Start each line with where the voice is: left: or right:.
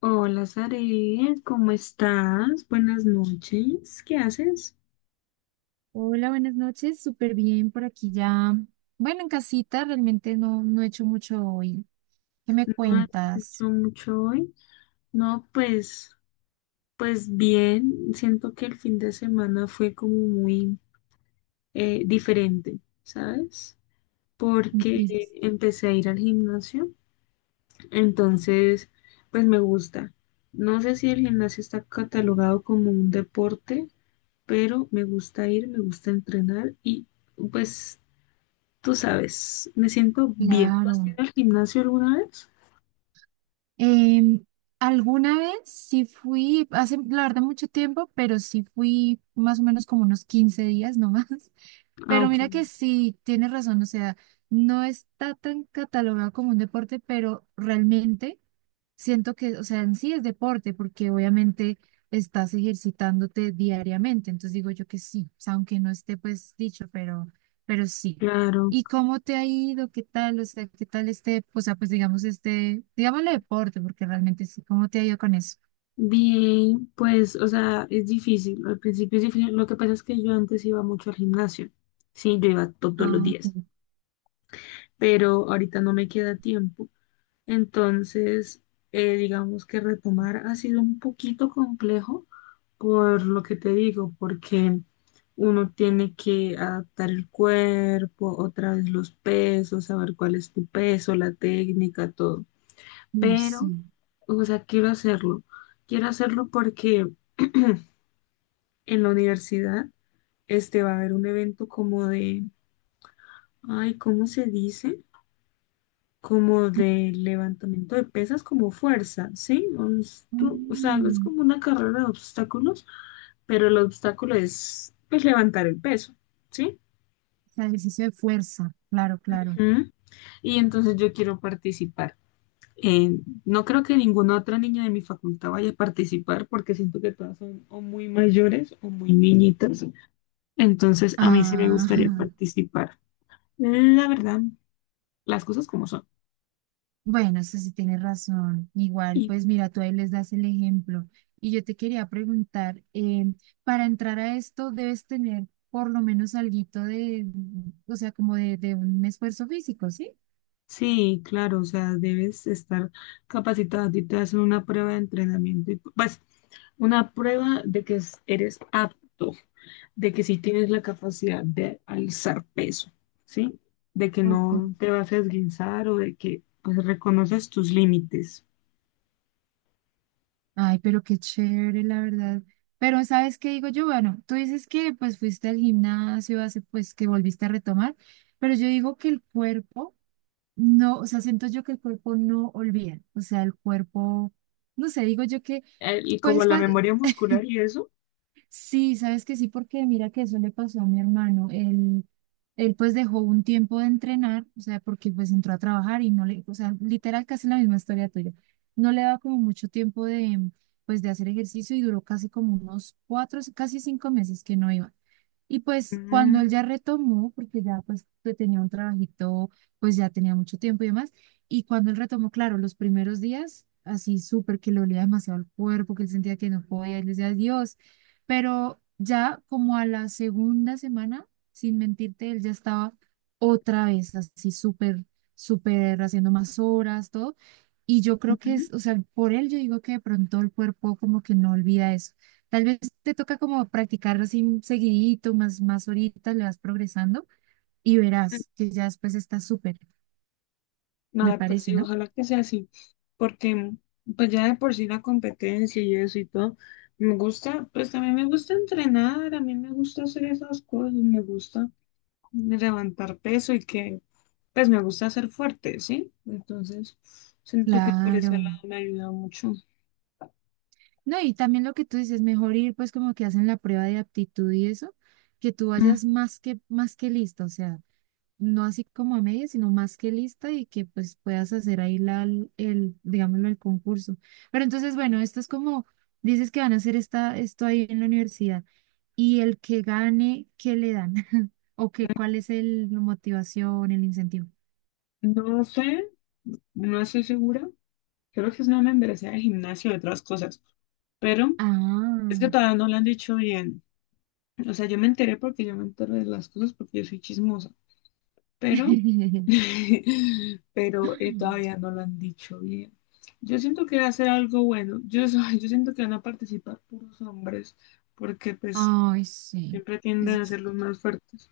left: Hola, Sare, ¿cómo estás? Buenas noches. ¿Qué haces?
right: Hola, buenas noches, súper bien por aquí ya. Bueno, en casita realmente no, no he hecho mucho hoy. ¿Qué me
left: ¿No has hecho
right: cuentas?
left: mucho hoy? No, pues bien. Siento que el fin de semana fue como muy diferente, ¿sabes? Porque
right: Sí,
left: empecé a ir al gimnasio, entonces, pues me gusta. No sé si el gimnasio está catalogado como un deporte, pero me gusta ir, me gusta entrenar y pues tú sabes, me siento bien. ¿Tú has ido
right: claro.
left: al gimnasio alguna vez?
right: Em, alguna vez sí fui, hace la verdad mucho tiempo, pero sí fui más o menos como unos 15 días nomás.
left: Ah,
right: Pero
left: ok,
right: mira que sí, tienes razón, o sea, no está tan catalogado como un deporte, pero realmente. Siento que, o sea, en sí es deporte, porque obviamente estás ejercitándote diariamente. Entonces digo yo que sí, o sea, aunque no esté pues dicho, pero sí.
left: claro.
right: ¿Y cómo te ha ido? ¿Qué tal? O sea, ¿qué tal este, o sea, pues digamos este, digámosle deporte, porque realmente sí? ¿Cómo te ha ido con eso?
left: Bien, pues, o sea, es difícil. Al principio es difícil. Lo que pasa es que yo antes iba mucho al gimnasio. Sí, yo iba todos los
right: Ah,
left: días,
right: ok.
left: pero ahorita no me queda tiempo. Entonces, digamos que retomar ha sido un poquito complejo por lo que te digo, porque uno tiene que adaptar el cuerpo, otra vez los pesos, saber cuál es tu peso, la técnica, todo.
right: Uy, sí.
left: Pero, o sea, quiero hacerlo. Quiero hacerlo porque en la universidad este va a haber un evento como de, ay, ¿cómo se dice? Como de levantamiento de pesas, como fuerza, ¿sí? Un o sea, es
right: Mm,
left: como una carrera de obstáculos, pero el obstáculo es, pues, levantar el peso, ¿sí?
right: o sea, ejercicio de fuerza, claro, claro.
left: Ujú. Y entonces yo quiero participar. Eh, no creo que ninguna otra niña de mi facultad vaya a participar porque siento que todas son o muy mayores o muy niñitas. Entonces a mí sí me
right: Ah.
left: gustaría participar. La verdad, las cosas como son.
right: Bueno, eso sí tienes razón. Igual, pues mira, tú ahí les das el ejemplo. Y yo te quería preguntar, para entrar a esto debes tener por lo menos alguito de, o sea, como de un esfuerzo físico, ¿sí?
left: Sí, claro, o sea, debes estar capacitado. A ti te hacen una prueba de entrenamiento, y, pues una prueba de que eres apto, de que sí tienes la capacidad de alzar peso, ¿sí? De que
right: Ok.
left: no te vas a esguinzar o de que pues reconoces tus límites.
right: Ay, pero qué chévere, la verdad. Pero ¿sabes qué digo yo? Bueno, tú dices que pues fuiste al gimnasio hace pues que volviste a retomar, pero yo digo que el cuerpo no, o sea, siento yo que el cuerpo no olvida, o sea, el cuerpo, no sé, digo yo que
left: Y como
right: pues
left: la memoria muscular y eso.
right: sí, sabes que sí, porque mira que eso le pasó a mi hermano. Él pues dejó un tiempo de entrenar, o sea, porque pues entró a trabajar y no le, o sea, literal casi la misma historia tuya. No le daba como mucho tiempo de, pues de hacer ejercicio y duró casi como unos 4, casi 5 meses que no iba. Y pues cuando él
left: Mm,
right: ya retomó, porque ya pues que tenía un trabajito, pues ya tenía mucho tiempo y demás, y cuando él retomó, claro, los primeros días, así súper que le olía demasiado el cuerpo, que él sentía que no podía, él decía, Dios, pero ya como a la segunda semana, sin mentirte, él ya estaba otra vez así súper, súper haciendo más horas, todo, y yo creo que
left: ujú.
right: es, o sea, por él yo digo que de pronto el cuerpo como que no olvida eso. Tal vez te toca como practicarlo así seguidito, más, más ahorita le vas progresando y verás que ya después está súper, me
left: Nada, pues
right: parece,
left: sí,
right: ¿no?
left: ojalá que sea así, porque pues ya de por sí la competencia y eso y todo, me gusta, pues también me gusta entrenar, a mí me gusta hacer esas cosas, me gusta levantar peso y que pues me gusta ser fuerte, ¿sí? Entonces, siento que por ese
right: Claro.
left: lado me ayuda mucho.
right: No, y también lo que tú dices, mejor ir pues como que hacen la prueba de aptitud y eso, que tú vayas
left: Mm,
right: más que lista, o sea, no así como a medias, sino más que lista y que pues puedas hacer ahí la, el, digámoslo, el concurso. Pero entonces, bueno, esto es como, dices que van a hacer esto ahí en la universidad. Y el que gane, ¿qué le dan? ¿O qué, cuál es el, la motivación, el incentivo?
left: No sé, no estoy segura, creo que es una membresía de gimnasio y otras cosas, pero es que
right: Ah.
left: todavía no lo han dicho bien. O sea, yo me enteré porque yo me entero de las cosas porque yo soy chismosa, pero, pero todavía no lo han dicho bien. Yo siento que va a ser algo bueno. Yo, yo siento que van a participar puros hombres porque pues
right: Ay, sí.
left: siempre tienden a ser los más fuertes.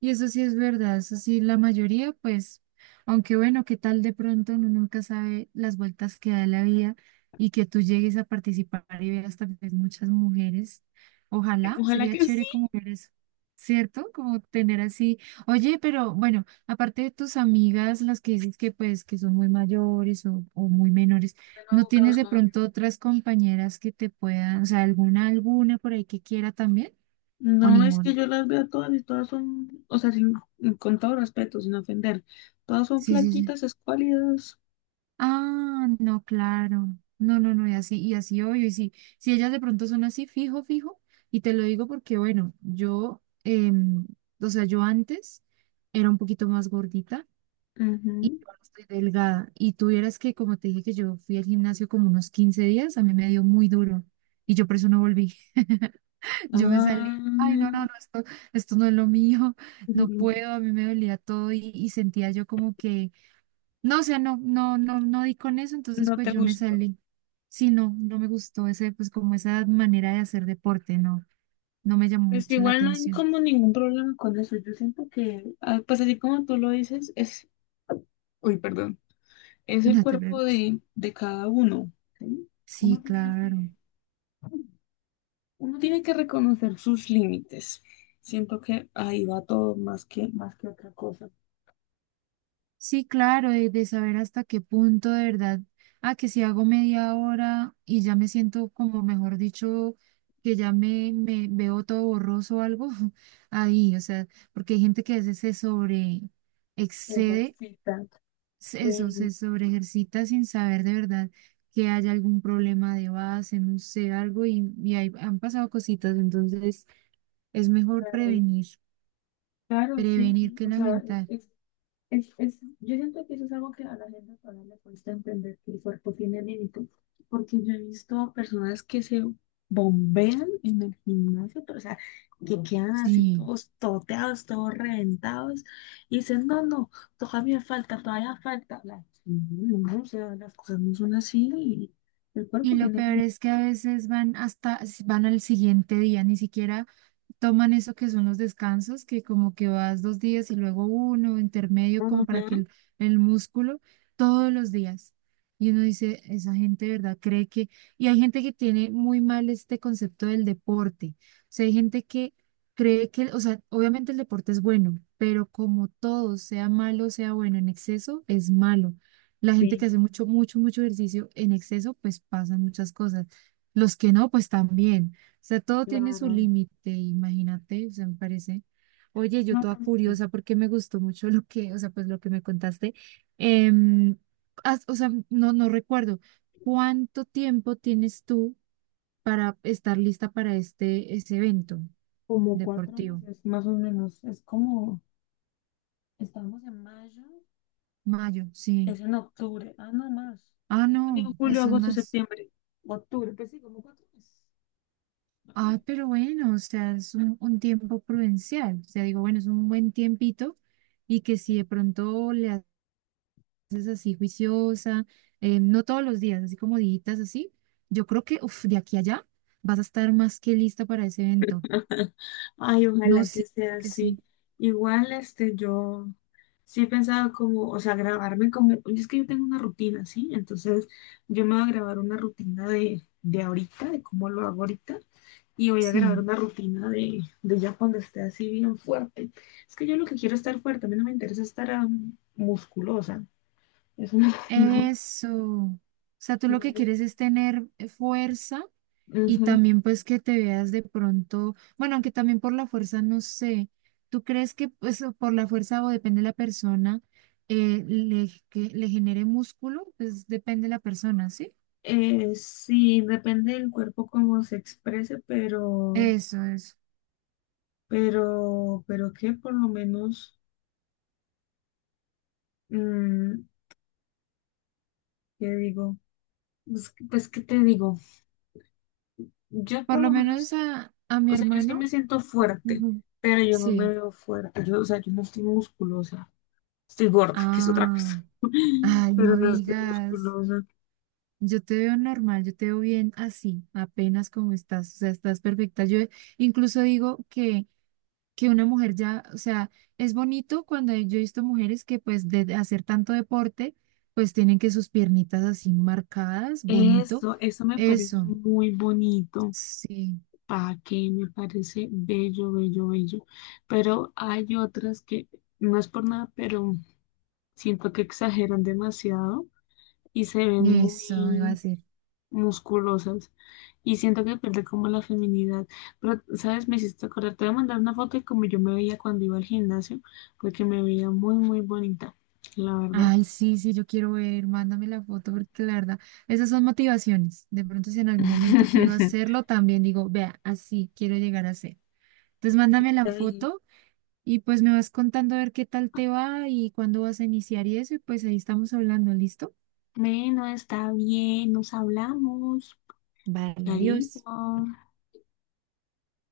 right: Y eso sí es verdad, eso sí, la mayoría, pues, aunque bueno, qué tal de pronto uno nunca sabe las vueltas que da la vida y que tú llegues a participar y veas tal vez muchas mujeres. Ojalá,
left: Ojalá
right: sería
left: que sí.
right: chévere como ver eso, ¿cierto? Como tener así, oye, pero bueno, aparte de tus amigas, las que dices que pues que son muy mayores o muy menores, ¿no tienes de
left: Ajá.
right: pronto otras compañeras que te puedan, o sea, alguna, alguna por ahí que quiera también o
left: No es que
right: ninguna?
left: yo las vea todas y todas son, o sea, con todo respeto, sin ofender, todas son
right: Sí, sí, sí.
left: flaquitas, escuálidas.
right: Ah, no, claro. No, no, no, y así obvio. Y si, si ellas de pronto son así, fijo, fijo, y te lo digo porque, bueno, yo, o sea, yo antes era un poquito más gordita y
left: Ujú.
right: ahora estoy delgada. Y tuvieras que, como te dije, que yo fui al gimnasio como unos 15 días, a mí me dio muy duro. Y yo por eso no volví. Yo me salí, ay, no, no,
left: Ah,
right: no, esto no es lo mío, no puedo, a mí me dolía todo y sentía yo como que no, o sea, no, no, no, no di con eso, entonces
left: no
right: pues
left: te
right: yo me
left: gusta.
right: salí. Sí, no, no me gustó ese, pues como esa manera de hacer deporte, no, no me llamó
left: Es que
right: mucho la
left: igual no hay
right: atención.
left: como ningún problema con eso. Yo siento que, pues así como tú lo dices, es, uy, perdón, es el
right: No te
left: cuerpo
right: preocupes.
left: de, cada uno, ¿sí?
right: Sí,
left: Uno tiene
right: claro.
left: que, uno tiene que reconocer sus límites. Siento que ahí va todo más que otra cosa.
right: Sí, claro, de saber hasta qué punto de verdad, que si hago media hora y ya me siento como, mejor dicho, que ya me veo todo borroso o algo, ahí, o sea, porque hay gente que a veces se sobre excede
left: Ejercita.
right: eso, se
left: Sí,
right: sobreejercita sin saber de verdad que haya algún problema de base, no sé, algo, y ahí han pasado cositas, entonces es mejor
left: claro.
right: prevenir,
left: Claro, sí.
right: prevenir
left: Y,
right: que
left: o sea,
right: lamentar.
left: es es, yo siento que eso es algo que a la gente todavía le cuesta entender que el cuerpo tiene límites, porque yo he visto personas que se bombean en el gimnasio, pero, o sea, que no quedan así
right: Sí,
left: todos toteados, todos reventados, y dicen, no, no, todavía falta, todavía falta. No, no, o sea, las cosas no son así, y el
right: y
left: cuerpo
right: lo
left: tiene
right: peor
left: límites.
right: es que a veces van hasta, van al siguiente día, ni siquiera toman eso que son los descansos, que como que vas 2 días y luego uno, intermedio, como para que
left: Ajá,
right: el músculo, todos los días. Y uno dice, esa gente, ¿de verdad cree que...? Y hay gente que tiene muy mal este concepto del deporte. O sea, hay gente que cree que, o sea, obviamente el deporte es bueno, pero como todo, sea malo, sea bueno, en exceso es malo. La gente que
left: sí,
right: hace mucho, mucho, mucho ejercicio en exceso, pues pasan muchas cosas. Los que no, pues también. O sea, todo tiene su
left: claro.
right: límite, imagínate, o sea, me parece. Oye, yo
left: No,
right: toda
left: pues,
right: curiosa porque me gustó mucho lo que, o sea, pues lo que me contaste. Em, o sea, no, no recuerdo. ¿Cuánto tiempo tienes tú para estar lista para este, ese evento
left: como cuatro
right: deportivo?
left: meses más o menos. Es como, estamos en mayo.
right: Mayo, sí.
left: Es en octubre. Ah, no más.
right: Ah, no,
left: Junio, julio,
right: eso es
left: agosto,
right: más.
left: septiembre. Octubre, pues sí, como 4 meses más o
right: Ah, pero bueno, o sea, es un tiempo prudencial. O sea, digo, bueno, es un buen tiempito y que si
left: menos.
right: de pronto le es así juiciosa, no todos los días, así como ditas así, yo creo que uf, de aquí a allá vas a estar más que lista para ese evento.
left: Ay,
right: No,
left: ojalá que
right: sí,
left: sea
right: sé que sí.
left: así. Igual, este, yo sí pensaba como, o sea, grabarme como, y es que yo tengo una rutina, ¿sí? Entonces, yo me voy a grabar una rutina de, ahorita, de cómo lo hago ahorita, y voy a grabar
right: Sí,
left: una rutina de ya cuando esté así bien fuerte. Es que yo lo que quiero es estar fuerte, a mí no me interesa estar musculosa. Eso no, no,
right: eso. O sea, tú lo
left: no
right: que
left: me.
right: quieres es tener fuerza y
left: Ujú.
right: también pues que te veas de pronto, bueno, aunque también por la fuerza, no sé, ¿tú crees que pues o por la fuerza o depende de la persona, que le genere músculo? Pues depende de la persona, ¿sí?
left: Sí, depende del cuerpo cómo se exprese, pero,
right: Eso, eso.
left: pero, pero que por lo menos, mm, ¿qué digo? Pues, pues, ¿qué te digo? Yo
right: Por
left: por
right: lo
left: lo
right: menos
left: menos,
right: a mi
left: o sea, yo sí me
right: hermano.
left: siento fuerte,
right: Ujú.
left: pero yo no me
right: Sí.
left: veo fuerte. Yo, o sea, yo no estoy musculosa. Estoy gorda, que es otra cosa.
right: Ah, ay,
left: Pero
right: no
left: no estoy
right: digas.
left: musculosa.
right: Yo te veo normal, yo te veo bien así, apenas como estás, o sea, estás perfecta. Yo incluso digo que una mujer ya, o sea, es bonito cuando yo he visto mujeres que pues de hacer tanto deporte, pues tienen que sus piernitas así marcadas, bonito.
left: Eso me parece
right: Eso,
left: muy bonito.
right: sí,
left: Pa' que me parece bello, bello, bello. Pero hay otras que, no es por nada, pero siento que exageran demasiado y se ven
right: eso, iba a
left: muy
right: decir.
left: musculosas. Y siento que pierde como la feminidad. Pero, ¿sabes? Me hiciste acordar. Te voy a mandar una foto de como yo me veía cuando iba al gimnasio, porque me veía muy, muy bonita, la verdad.
right: Ay, sí, sí, yo quiero ver, mándame la foto porque la verdad, esas son motivaciones. De pronto si en algún momento quiero hacerlo, también digo, vea, así quiero llegar a ser. Entonces mándame la
left: Está bien,
right: foto y pues me vas contando a ver qué tal te va y cuándo vas a iniciar y eso, y pues ahí estamos hablando, ¿listo?
left: bueno, está bien, nos hablamos.
right: Vale,
left: Chaito.
right: adiós.